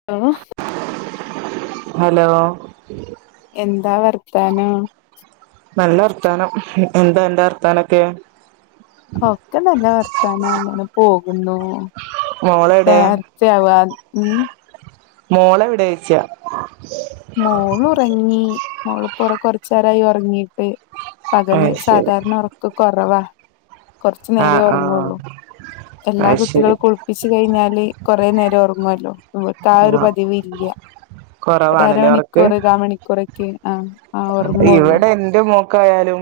[unintelligible] Hello എന്താ വർത്താനം? നല്ല വർത്താനം. എന്താ അന്റെ വർത്താനൊക്കെ? ഒക്കെ നല്ല വർത്താനം. അങ്ങനെ പോകുന്നു. [unintelligible] മോളെവിടോയ്ച്ച? മോള് ഉറങ്ങി. മോള് പ്പൊ കൊർച്ചേരായി ഒറങ്ങിട്ട്. പകല് അയ് ശരി സാധാരണ ഒറക്ക് കൊറവാ. കൊർച്ചു നേരേ ആഹ് ആഹ് ഒർങ്ങുള്ളൂ. എല്ലാ അയ് ശരി കുട്ടികളും കുളിപ്പിച്ച് കഴിഞ്ഞാല് കുറേ നേരം ഉറങ്ങുവല്ലോ ഇവൾക്ക് ആ ഒരു ആഹ് പതിവ് ഇൽയ ഒരു കൊറവാണല്ലേ ഒറക്ക് അരമണിക്കൂർ കാ മണിക്കൂറ്‌ക്കെ ആഹ് ഇവിടെ എന്റെ മോക്കായാലും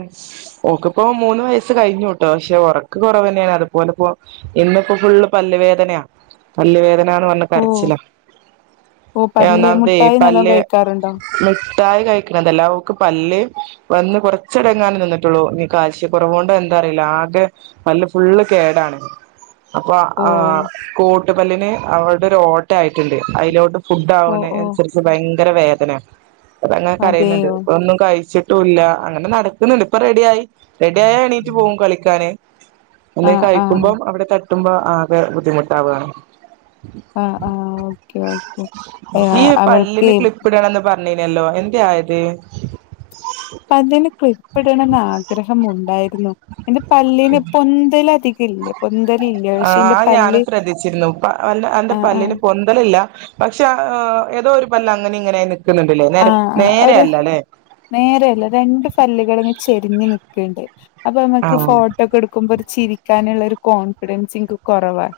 ഓക്കിപ്പോ മൂന്ന് വയസ്സ് കഴിഞ്ഞുട്ടോ പക്ഷെ ഉറക്ക് കുറവന്നെയണ് അതുപോലെപ്പോ ഇന്ന്പ്പോ ഫുള്ള് പല്ല് വേദനയാ പല്ല് വേദനന്ന് പറഞ്ഞ് ഓ കരച്ചില ഓ പല്ല് ഒന്നാമത് മുട്ടായി നല്ലോം പല്ല് കഴിക്കാറുണ്ടോ മിഠായി കഴിക് തെല്ല ഓക്ക് പല്ല് വന്ന് കുറച്ചടങ്ങാനെ നിന്നിട്ടുള്ളൂ ഇനി കാൽസ്യെ കുറവോണ്ട എന്താറിയില്ല ആകെ പല്ല് ഫുള്ള് കേടാണ് അപ്പൊ ഓ ആ കോട്ടുപല്ലിന് അവടെ ഒരു ഓട്ട ആയിട്ടുണ്ട് അതിലോട്ട് ഫുഡ് ഓ ആകുന്ന ഓ അനുസരിച്ച് ഭയങ്കര വേദന അതങ്ങനെ കര യുന്നുണ്ട് അതെയോ ഒന്നും കഴിച്ചിട് ട്ടുല്ല അങ്ങനെ നടക്കുന്നുണ്ട് ഇപ്പൊ റെഡിയായി റെഡിയായാൽ എണീറ്റ് പോകും കളിക്കാന് ആ എന്തേലും ആ കഴിക്കുമ്പം അവിടെ തട്ടുമ്പോ ആകെ ബുദ്ധിമുട്ടാവുകയാണ് ആഹ് ആ ഹ് ഓക്കെ ഓക്കെ അവൾക്ക് ണ്ണിനല്ലോ എന്തെ ആയത് പല്ല്ന് ക്ലിപ്പ് ഇടണംന്ന് ആഗ്രഹം ഉണ്ടായിരുന്നു എന്റെ പല്ല്ന് പൊന്തല് അധികം ഇല്ല പൊന്തല് ഇല്ല ആഹ് അത് ഞാനും ശ്രദ്ധിച്ചിരുന്നു അല്ല അന്റെ ആഹ് ആഹ് പല്ലിന് പൊന്തലില്ല പക്ഷെ ഏതോ ഒരു പല്ല് അങ്ങനെ ഇങ്ങനായി നിൽക്കുന്നുണ്ട്ലെ നേരെ നേര അല്ല ലെ നേര അല്ല രണ്ട് പല്ലുകൾങ്ങ ചെരിഞ്ഞ് നിക്ക്ണ്ട് അപ്പൊ ങ്ങക്ക് ആഹ് ഫോട്ടോകെടുക്ക ക്കുമ്പോ ഒരു ചിരിക്കാനുള്ള ഒരു കോൺഫിഡൻസ്ക്ക് എനിക്ക് കുറവാ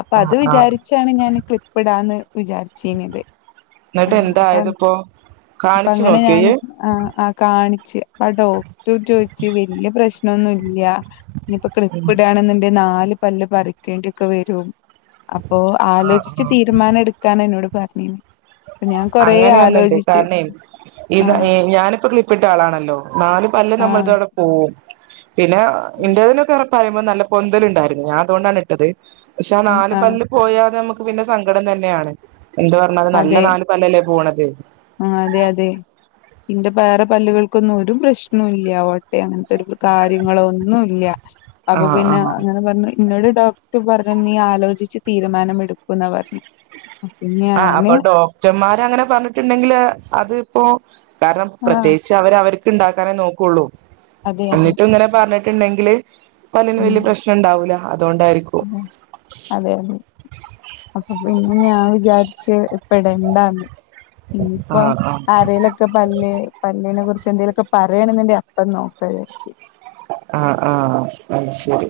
അപ്പൊ അത് ആഹ് ആഹ് വിചാരിച്ചാണ് ഞാൻ ക്ലിപ്പിടാന്ന് വിചാരിച്ചീഞ്ഞത് എന്നിട്ട് ആഹ് അപ്പ എന്തായത് ഇപ്പോ അപ്പ കാണിച്ചു അങ്ങനെ നോക്കിയോ ഞാന് ഇയ്യ് ആഹ് കാണിച്ച് അപ്പ ഡോക്ടറ് ചോദിച്ച് വല്യ പ്രശ്നെന്നുൽയ ഇനിപ്പൊ ഉം ക്ലിപ്പ്ടാണെന്ന്ണ്ടങ്കി നാല് പല്ല് പറിക്കേണ്ടി ഒക്കെ വരും. അപ്പൊ ആഹ് ആലോചിച്ച് ആഹ് തീരുമാനം എടുക്കാന എന്നോട് പറഞ്ഞീനി ഞാൻ കൊറേ ആല ണ്ട്. കാരണെ ഈ ഞാനിപ്പൊ ക്ലിപ്പിട്ട ആളാണല്ലോ നാല് പല്ല് ആഹ് നമ്മൾതവിടെ പോവും. പിന്നെ ഇന്റേതിലൊക്കെ പറ പറയുമ്പോൾ നല്ല പൊന്തല പറയുമ്പോ നല്ല പൊന്തല് ഉണ്ടായിരുന്നു. ഞാൻ അതുകൊണ്ടാണ് ഇട്ടത്. പക്ഷെ ആ ആഹ് നാല് ആഹ് പല്ല് പോയാത് നമുക്ക് പിന്നെ സങ്കടം തന്നെയാണ്. എന്ത് പറഞ്ഞലും നല്ല അതെ നാല് പല്ലല്ലേ പോണത്. അതെ അതെ ഇന്റെ വേറെ പല്ലുകൾക്കൊന്നും ഒരു പ്രശ്നു ഇൽയ ഓട്ടെ അങ്ങനത്തെ ഒരു കാര്യങ്ങളൊന്നും ഇൽയ അപ്പൊ ആഹ് പിന്നെ ആഹ് അങ്ങനെ പറഞ്ഞ ഇന്നോട് ഡോക്ടർ പറഞ്ഞ് നീ ആലോചിച്ച് തീരുമാനം എടുക്കുന്ന പറഞ്ഞത് ആഹ് അപ്പൊ ഡോക്ടർമാർ അങ്ങനെ പറഞ്ഞിട്ടുണ്ടെങ്കില് അത് ഇപ്പോ കാരണം ആ പ്രത്യേകിച്ച് അവര് അവർക്ക് ഉണ്ടാക്കാനേ നോക്കുള്ളൂ അതെ അതെ എന്നിട്ടും ഇങ്ങനെ പറഞ്ഞിട്ടുണ്ടെങ്കില് പല്ലിന് ഉം വലിയ പ്രശ്നം ഉണ്ടാവൂല അതുകൊണ്ടായിരിക്കും ഉം അതെ അതെ അപ്പൊ പിന്നെ ഞാൻ വിചാരിച്ച് ഇപ്പടെണ്ടാന്ന് ഇനിപ്പോ ആഹ് ആഹ് ആരലൊ ക്കെ പല്ല് പല്ലിനെ കുറിച്ച് എന്തെേലുമൊക്കെ പറയണന്ന്ന്റെ അപ്പം നോക്കാവിജാരിച്ചി ആഹ് ആഹ് അയ് ശരി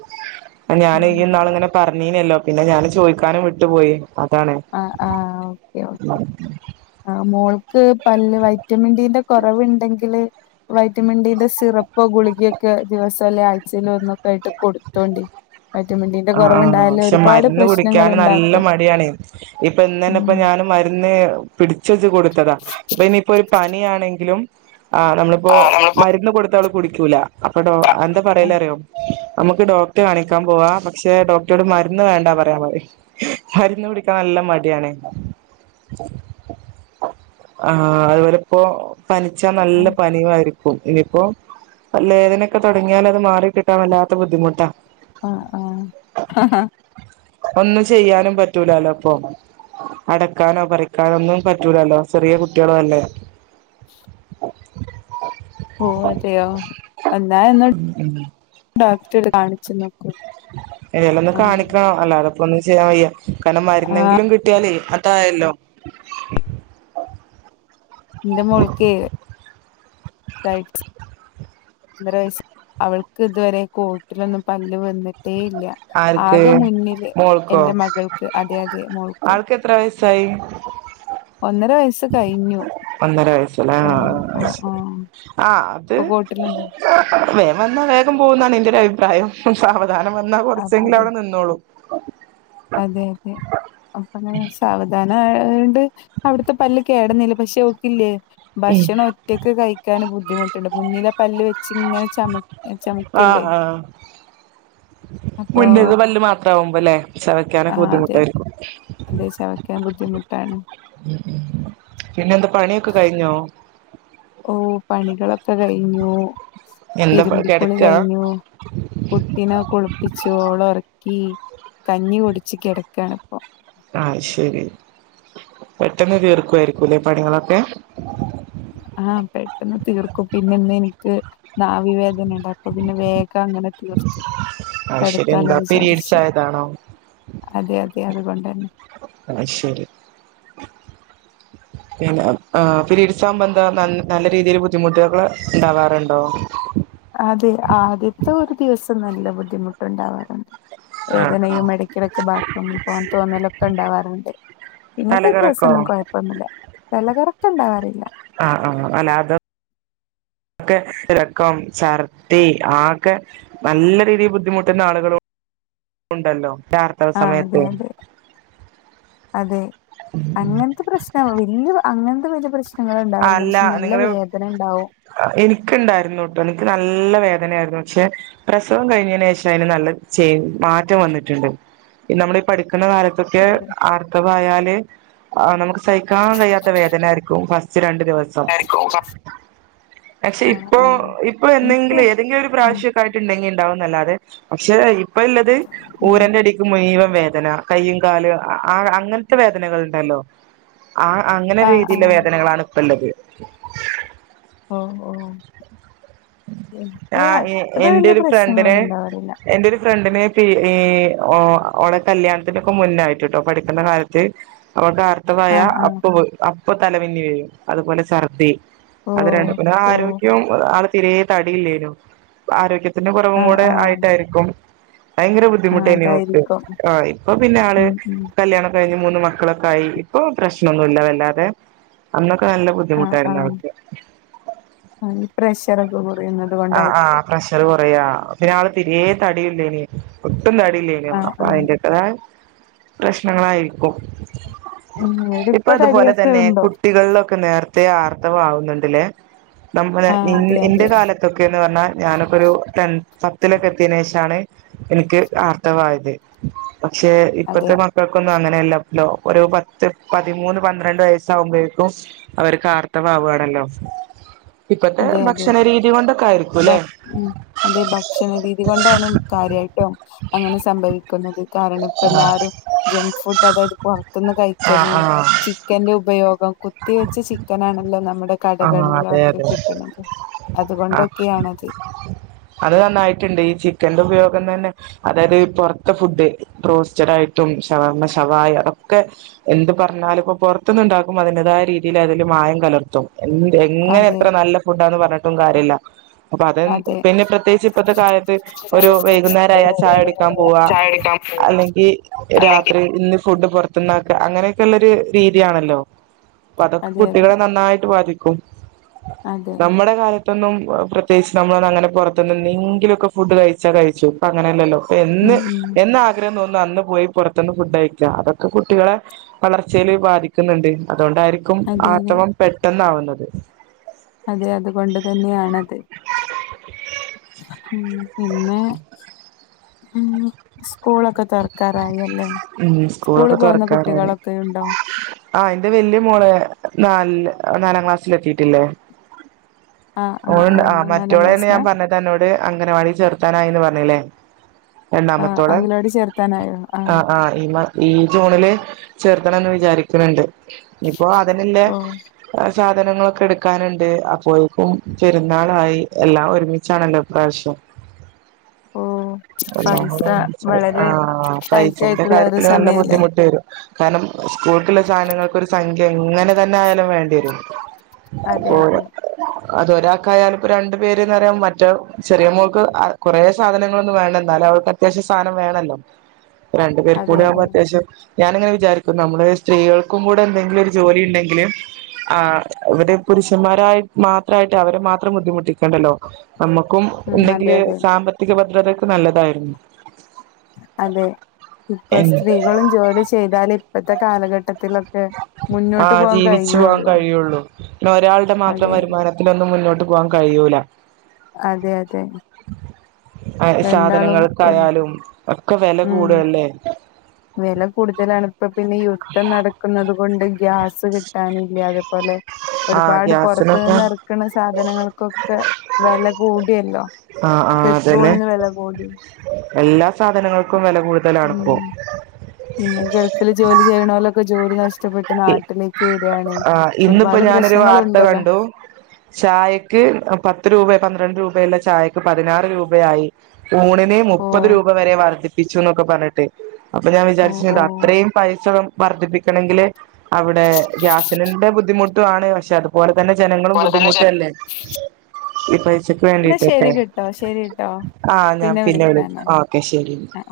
ഞാനും ഈ ഉം. ഇന്നാള് ങ്ങനെ പറഞ്ഞീനല്ലോ പിന്നെ ഞാൻ ചോയ്ക്കാനും വിട്ടു പോയി അതാണ് ആ ആഹ് മോൾക്ക് പല്ല് വൈറ്റമിൻ ഡീന്റെ കൊറവുണ്ടെങ്കില് വൈറ്റമിൻ ഡിന്റെ സിറപ്പോ ഗുളികിയൊക്കെ ദിവസം അല്ല ആഴ്ചയിൽ ഒന്നോ ആയിട്ട് കൊടുത്തോണ്ടി വൈറ്റമിൻ ടി ആഹ് ആഹ് പക്ഷെ മരുന്ന് കുടിക്കാൻ നല്ല ഉണ്ടാക്കും മടിയാണ് ഇപ്പൊ ഇന്നന്നെ ഇപ്പ ഉം ഞാന് മരുന്ന് ഏഹ് പിടിച്ചു വെച്ചു കൊടുത്തതാ ഇനിപ്പോ ഒരു പനി ആണെങ്കിലും ആഹ് നമ്മള് പ്പൊ ആ നമ്മളിപ്പോ മരുന്ന് കൊടുത്തവള് കുടിക്കൂല അപ്പഡോ എന്താ പറയല അറിയോ നമുക്ക് ഡോക്ടർ കാണിക്കാൻ പോവാ ക്ഷെ ഡോക്ടറോട് മരുന്ന് വേണ്ടാ പറയാൻ പറി മരുന്ന് കുടിക്കാൻ നല്ല മടിയാണ് ആഹ അതുപോലെ ഇപ്പോ പനിച്ചാ നല്ല പനിവായിരിക്കും ഇനിയിപ്പോ പല്ലേദനൊക്കെ തുടങ്ങിയാൽത് മാറി കിട്ടാൻ വല്ലാത്ത ബുദ്ധിമുട്ടാ ആഹ് ആഹ് ഒന്നും ചെയ്യാനും പറ്റൂലല്ലോപ്പൊ അടക്കാനോ പറിക്കാനോ ഒന്നും പറ്റൂലല്ലോ ചെറിയ കുട്ടിളും അല്ലേ ഓഹ് അതെയോ എന്നാ എന്നാ ഉം ഡോക്ടര് കാണിച്ചു നോക്കൂ ഏലൊന്നും ആ കാണിക്കണം അല്ലാതപ്പോ ഒന്നും ചെയ്യാൻ വയ്യ കാരണം ആ മരുന്നെങ്കിലും കിട് ട്ടിയാലേ അതായല്ലോ ഇന്റെ മോൾക്കേ തായി ഒന്നാര വയസ് അവൾക്ക് ഇതുവരെ കൊട്ടിലൊന്നും പല്ല് വന്നിട്ടേ ഇല്ല ആർക്ക് ആകെ മുന്നില് മോൾക്കോ എന്റെ മകൾക്ക് അതെ അതെ മോൾക്ക് ത്ര വയസായി ഒന്നര വയസ്സ് കഴിഞ്ഞു ഒന്നര വയസ്സല്ലേ ഓ ആഹ് ആ അയ് ആ ശരി ആഹ് അത് ഇപ്പൊ കോട്ടില വേഗം വന്നാ വേഗം പോകുന്നാണ് എന്റെറ ഒരു അഭിപ്രായം സാവധാനം വന്നാ അതെ കൊറച്ചെങ്കിലും അവിടെ നിന്നോളൂ അതെ അതെ അപ്പങ്ങള് സാവധാനം ആയോണ്ട് അവിടത്തെ പല്ല് കേടന്നില്ല പക്ഷെ ഓക്കില്ലേ ഭക്ഷണം ഒറ്റക്ക് കഴിക്കാൻ ബുദ്ധിമുട്ടുണ്ട് മുന്നിലെ പല്ല് വെച്ച് ഇങ്ങനെ ചമ ആഹ് ചമക്കല്ലേ ആഹ് അപ്പൊ മുന്നത്തെ പല്ല് മാത്ര ആവുമ്പോല്ലേ ആ ചവക്കാനൊക്കെ അതെ ബുദ്ധിമുട്ടായിരിക്കും അതെ ചവയ്ക്കാൻ ബുദ്ധിമുട്ടാണ് പിന്നെ എന്താ പണിയൊക്കെ കഴിഞ്ഞോ ഓഹ് പണികളൊക്കെ കഴിഞ്ഞു എന്താ തിരുമ്പിക്കുളി കിടക്കാ കഴിഞ്ഞു കുട്ടിനെ കുളിപ്പിച്ചു ഓളെ ഉറക്കി കഞ്ഞി കുടിച്ച് കിടക്കാണ്പ്പൊ ആയ് ശരി പെട്ടെന്ന് തീർക്കുവായിരിക്കൂല്ലെ പണികളൊക്കെ ആഹ് പെട്ടെന്ന് തീർക്കും പിന്നെ ന്ന് എനിക്ക് നാവിവേദന ണ്ട് അപ്പൊ പിന്നെ വേഗ അങ്ങനെ തീർത്തു ആഹ് ശരി കടക്കാലോ എന്താ പീരീഡ്സ് വിചാരിച് ആയതാണോ അതെ അതെ അതുകൊണ്ടന്നെ അയ് ശരി പിന്ന ആഹ് പിരീഡ്‌സ് ആവുമ്പോന്താ നല്ല രീതിയിൽ ബുദ്ധിമുട്ടുകൾ ണ്ടാവാറുണ്ടോ അതെ ആദ്യത്തെ ഒരു ദിവസം നല്ല ബുദ്ധിമുട്ടുണ്ടാവാറുണ്ട് ആഹ് വേദനയും ആഹ് എട കിടക്ക് ബാത്റൂമി പോകാൻ തോന്നലൊക്കെ ഉണ്ടാവാറുണ്ട് പിന്നത്തെ തലകറക്കോ ദിവസോന്നും കൊഴപ്പൊന്നുല്ല തല കറക്കം ഉണ്ടാവാറില്ല ആഹ് ആഹ് അലാതെ ക്കെ റക്കം ഛർദി ആകെ നല്ല രീതിയിൽ ബുദ്ധിമുട്ടുന്ന ആളുകളും ഉണ്ടല്ലോ ച ആഹ് അതെ അതെ അതെ അങ്ങൻത്തെ പ്രശ് ഇല്ല വെല്ല്യെ അങ്ങൻത്തെ വലിയ പ്രശ്നങ്ങള്ണ്ടാവലില്ല പക്ഷെ നല്ല വേദനേണ്ടാവും. അഹ് എനിക്ക് ഇണ്ടായിര്ന്നുട്ടൊ എനിക്ക് നല്ല വേദനേയിരുന്നു പക്ഷെ- പ്രസവം കഴിഞ്ഞേന്ശേഷം അയിന് നല്ല ചേ, മാറ്റം വന്നിട്ട്ണ്ട് നമ്മളീ പഠിക്ക്ണ കാല- ക്കെ ഓഹ് ആർഥവായാല് ആ നമ്ക്ക് സഹിക്കാൻ കഴിയാത്ത വേദനേയിരിക്കും ഫസ്- ഇച്ച് രണ്ട് ദിവസം- സം, പക്ഷെ ആഹ് ഇപ്പൊ ആഹ് ഇപ്പൊ ഇൻക്ക് എന്നെങ്കിലും ഏതെങ്കിലും ഒരു ഉം പ്രാവശ്യം- ആയിട്ട് ഇണ്ടെങ്കി ഇണ്ടാവുംന്നല്ലാതെ പക്ഷെ ഇപ്പ ഇല്ലത് ഉം ഊരന്റെ അടി- ത്ത് മുയിവം വേദന, കയ്യും, കാലും, അങ്ങൻത്തെ വേദനകള്ണ്ടല്ലോ- ആ അങ്ങനെ ആഹ് രീതില്ലെ ആഹ് വേദനകളാണ് ഇപ്പല്ലത്. ഓഹ് ഓഹ് ഇനിക്ക് ആഹ് അത്ര വല്ല്യ പ്രശ്നങ്ങളൊന്നും ഇണ്ടാവലില്ല. എന്റരു ഫ്രണ്ടിന് പി ഈ ഓ ഓളെ കല്യാണത്ത്ന്റൊക്കെ മുന്നായിട്ട്ട്ടോ പഠിക്കുന്ന കാലത്ത് ഓൾക്ക് ആർത്ഥവായാ ആഹ് ആഹ് അപ്പൊ വ് അപ്പ തലമിന്നിവരും അതുപോലെ സർദി- അത് ഓഹ് രണ്ടു പിന്നെ ഓഹ് ആരോഗ്യോം ആള് തീരേ തടിയില്ലേനു ആരോഗ്യ- പിന്നെ കൊറവും ആഹ് കൂടെ ആഹ് ആയിട്ടായിരിക്കു ഭയങ്കര ബു- ആഹ് ബുദ്ധിമുട്ടേനി ഓക്ക് അതായിരിക്കും. ആഹ് ഇപ്പൊ പിന്നെ ആള് ഉം ഉം കല്യാണൊ- കഴിഞ്ഞ് മൂന്ന് മക്കളൊക്കായി ഇപ്പൊ പ്രശ്നൊന്നൂല്ല വല്ലാതെ അന്നൊക്കെ നല്ല ബു- ആഹ് ആഹ് ആ ഈ പ്രഷറൊക്കെ കൊറയ്ന്ന- ആഹ് ആഹ് പ്രഷറ് കൊറയാ പിന്നെ ആള് തിരിയെ തടിയില്ലേനി. ഒട്ടും തടില്ലേനു. ആഹ് അപ്പൊ ആഹ് അയിന്റേക്കതായ പ്രശ്നങ്ങളായിരിക്കും. ഉം ഇവിടെ ഇപ്പൊ അതുപോലെ തടിയൊക്കെ തന്നെ ഉണ്ടോ കുട്ടികൾലൊക്കെ നേർത്തെ ആർത്തവം ആവുന്നുണ്ട്ലേ നമ്മളെ ആ നിൻ അതെ ഇന്റെ അതെ കാലത്ത്- ത്തൊക്കേന്ന് പറഞ്ഞാ ഞാനൊക്കൊരു ടെൻ പത്തിലൊക്കെ എത്തിയേന് ശേഷാണ് എനിക്ക് ആർത്തവായത്. പക്ഷെ ഇപ്പത്തെ അതെ മ- ഇപ്പക്കൊന്നും അങ്ങനെല്ല ല്ലോ ഒരു പത്ത് പതിമൂന്ന് പന്ത്രണ്ട് വയസ്സാവുമ്പഴേക്കും- അവര്ക്ക് ആർത്തവാവാണല്ലോ ഇപ്പത്തെ അതെ അതെ ഭക്ഷണരീതി കൊണ്ടൊ- ഭ ഉ അതീ ഭക്ഷണ രീതി കൊണ്ടാണ് കാര്യായിട്ടും. അങ്ങനെ സംഭവിക്ക്ന്നത് കാരണം ഇപ്പെല്ലാരും- ജങ്ക് ഫുഡ് അതായത് പൊറത്ത്ന്ന് കഴിക്കല്? ആഹ് ആഹ് ചിക്കന്റെ ഉപയോഗം കുത്തിവെച്ച ചിക്കനാണല്ലോ നമ്മടെ ആഹ് അതെ കടകളിലൊക്കെ അതെ കി- ട്ട്ണത് ആഹ് അത്കൊണ്ടൊക്കേണത്. അത് നന്നായിട്ട്ണ്ട് ഈ ചിക്കന്റെ ഉപയോഗം തന്നെ- അതായത് പൊറത്തെ ഫുഡ് ബ്രോസ്റ്റഡ് ആയിട്ടും ശവർമ ശവായ, അതൊക്കെ- എന്ത് പറഞ്ഞാലും ഇപ്പൊ പൊറത്ത്ന്ന്ണ്ടാക്കുബൊ അതിന്റെതായ രീതിയില് അതില് മായം കലർത്തും. എന്ത്‌ എങ്ങനെ അതെ എത്ര നല്ല ഫുഡാന്ന് പറഞ്ഞ്ട്ടും കാര്യല്ല. അപ്പൊ അതെൻ അതെ പിന്നെ പ്രത്യേകിച്ച് ഇപ്പത്തെ കാലത്ത് ഒരു വൈകുന്നേരായ ചായുടിക്കാം പോവാ- ചായ കുടിക്കാൻ പോവാണ് അല്ലെങ്കി അല്ലെങ്കിൽ രാത്രി ഇന്ന് ഫുഡ് പൊറ- ത്‌ ന്നാക്കാ അങ്ങനെക്കെള്ളെര് രീതിയാണല്ലോ അപ്പതൊക്കെ അതെ അതെ കുട്ടികളെ നന്നായി- ട്ട് ബാധിക്കും അതെ നമ്മടെ കാല- ത്തൊന്നും പ്രത്യേകിച്ച് നമ്മളൊന്നുംഅങ്ങനെ പൊറത്ത്ന്നെന്നീങ്കിലൊക്കെ ഫുഡ്‌ കഴിച്ച കഴിച്ചു ഇപ്പങ്ങനെല്ലല്ലോ എന്ന് ഉം ഉം എന്ന് ആഗ്രഹം തോന്ന്ന്നു അന്ന് പോയി പൊറത്ത്ന്ന് ഫുഡ് കഴിക്കാ അതൊക്കെ കുട്ടികളെ- വളർച്ചേല് ബാധിക്ക്ന്ന്ണ്ട് അതുകൊണ്ടായിരിക്കും അതെ അതെ ആർത്തവം പെട്ടെന്നാവ്ന്നത്. അതെ അതുകൊണ്ട്തന്നെയാണത്. ഉം പിന്നെ- ഉം സ്കൂളൊക്കെ തൊറക്കാറായി അല്ലെ? ഉം സ്കൂള് സ്കൂളൊക്കെ പോവുന്ന കുട്ടികളൊക്കെയുണ്ടോ? ആഹ് ഇന്റെ വെല്ല്യെ മോള് നാൽല് നാലാം ക്ലാസ്സിലെത്തീട്ട്ല്ലെ ആഹ് ഓള്ണ്ട് ആഹ് നാലാം മറ്റോളേണ് ഞാൻ ക്ലാസ്സിലാ പറഞ്ഞത് അന്നോട് അംഗനവാടി ചേർത്താനായീന്ന് പറഞ്ഞിലെ? ആഹ് രണ്ടാമത്തോളെ? അംഗലവാടി ചേർത്താനായോ ആഹ് ആഹ്. ഈ മാ ഈ ജൂണില് ചേർത്തണംന്ന് വിചാരിക്ക്ണ്‌ണ്ട്. ഇപ്പൊ അതിന്ല്ലെ ഓ സാധനങ്ങളൊക്കെ എട്ക്കാന്ണ്ട് അപ്പോയേക്കും പെരുന്നാളായി എല്ലാം ഒരുമിച്ചാണല്ലോ ഇപ്രാവശ്യം. ഓ പൈസ എല്ലാംകൂടെ ഒരുമിച്ചായി വളരെ ആഹ് അപ്പ ടൈറ്റ് അയ്ച്ചൂന്റെ ആയിട്ടുള്ള ഒരു കാര്യത്തില് നല്ല സമയല്ലേ ബുദ്ധിമുട്ട് വരും കാരണം സ്കൂൾക്ക്ള്ള സാനങ്ങൾക്കൊരു സംഖ്യ എങ്ങനെ തന്നെ ആയാലും വേണ്ടിവരും അതെ അതെ [unintelligible] അതൊരാക്കായാലും പ്പോ രണ്ടു പേര്ന്നറയാം മറ്റൊ ചെറിയ മോൾക്ക് അ കൊറേ സാധനങ്ങളൊന്നും വേണ്ട എന്നാലു അവൾക്ക് അത്യാവശ്യം സാനം വേണല്ലോ രണ്ടു അതെ പേർക്കൂടി ആവുമ്പോ അതെ അത്യാവശ്യം ഞാന്ങ്ങനെ വിചാരിക്കും നമ്മള് സ്ത്രീകൾക്കും കൂടെ എന്തെങ്കിലു ഒരു ജോലിണ്ടെങ്കില് ആഹ് ഇവിടെ പുരുഷന്മാരായി മാത്രായിട്ട് അവരെ മാത്രം ബുദ്ധിമുട്ടിക്കണ്ടല്ലോ നമ്മുക്കും ഉം അതെ ണ്ടെങ്കില് അതെ സാമ്പത്തിക ഭദ്രതക്ക് നല്ലതായിരിക്കും അതെ ഇപ്പൊ സ്ത്രീകളും ജോലി ചെയ്താലെ ഇപ്പത്തെ കാലഘട്ടത്തിലൊക് ആഹ് ജീവിച്ചു പോവാൻ കഴിയുള്ളൂ പിന്നെ ഒരാൾടെ മാത്രം അതെ വരുമാനത്തിലൊന്നും മുന്നോട്ട് പോവാൻ കഴിയൂല അതെ അതെ അഹ് രണ്ടാളും ഒരു സാധനങ്ങൾക്കായാലും ഒക്കെ വെല ഉം കൂടല്ലേ വെല കൂടുതലാണ് പ്പ പിന്നെ യുദ്ധം നടക്കുന്നത് കൊണ്ട് ഗ്യാസ് കിട്ടാനില്ല അതുപോലെ ആഹ് ഒരുപാട് പൊർത്ത് ഗ്യാസിനൊക്കെ നിന്ന് എറക്ക്ണ സാധനങ്ങൾക്കൊക്കെ വെല കൂടിയല്ലോ ആഹ് ആഹ് അതന്നെ പെട്രോൾന് വെല കൂടി എല്ലാ സാധനങ്ങൾക്കും വെല കൂടുതലാണ് പ്പോ ഉം പിന്നെ ഗൾഫില് ജോലി ചെയ്യ്ണോലൊക്കെ ജോലി നഷ്ടപ്പെട്ട് നാട്ടില് ക്ക് വരാണ് ആഹ് ഇന്നിപ്പോ ഒരുപാട് ഞാനൊരു വാർത്ത പ്രശ്നങ്ങളുണ്ടല്ലോ കണ്ടു ചായക്ക് എ പത്ത് രൂപെ പന്ത്രണ്ട് രൂപെ ള്ള ചായക്ക് പതിനാറ് രൂപയായി ഊണിന് ഓ മുപ്പത് രൂപ വരെ വർധിപ്പിച്ചു ന്നൊക്കെ പർഞ്ഞ്ട്ട് അപ്പ ഞാൻ ഓ വിചാരിച്ചു ഓ ണ്ട് അത്രീം പൈസ ഉം വർദ്ധിപ്പിക്കണെങ്കില് അവിടെ ഗ്യാസ് [unintelligible] ന്റെ ബുദ്ധിമുട്ടു ആണ് പക്ഷേ അതുപോലെ തന്നെ ജനങ്ങളും പോലെ തന്നെ ചെ ബുദ്ധിമുട്ടല്ലേ ഈ പൈസ എന്നാ ശരി വേണ്ടീട്ടൊക്കെ കേട്ടോ ശരി ട്ടോ ആഹ് ഞാൻ പിന്നെ വിളിക്കാ ഓക്കെ ശരിന്നാ ആഹ്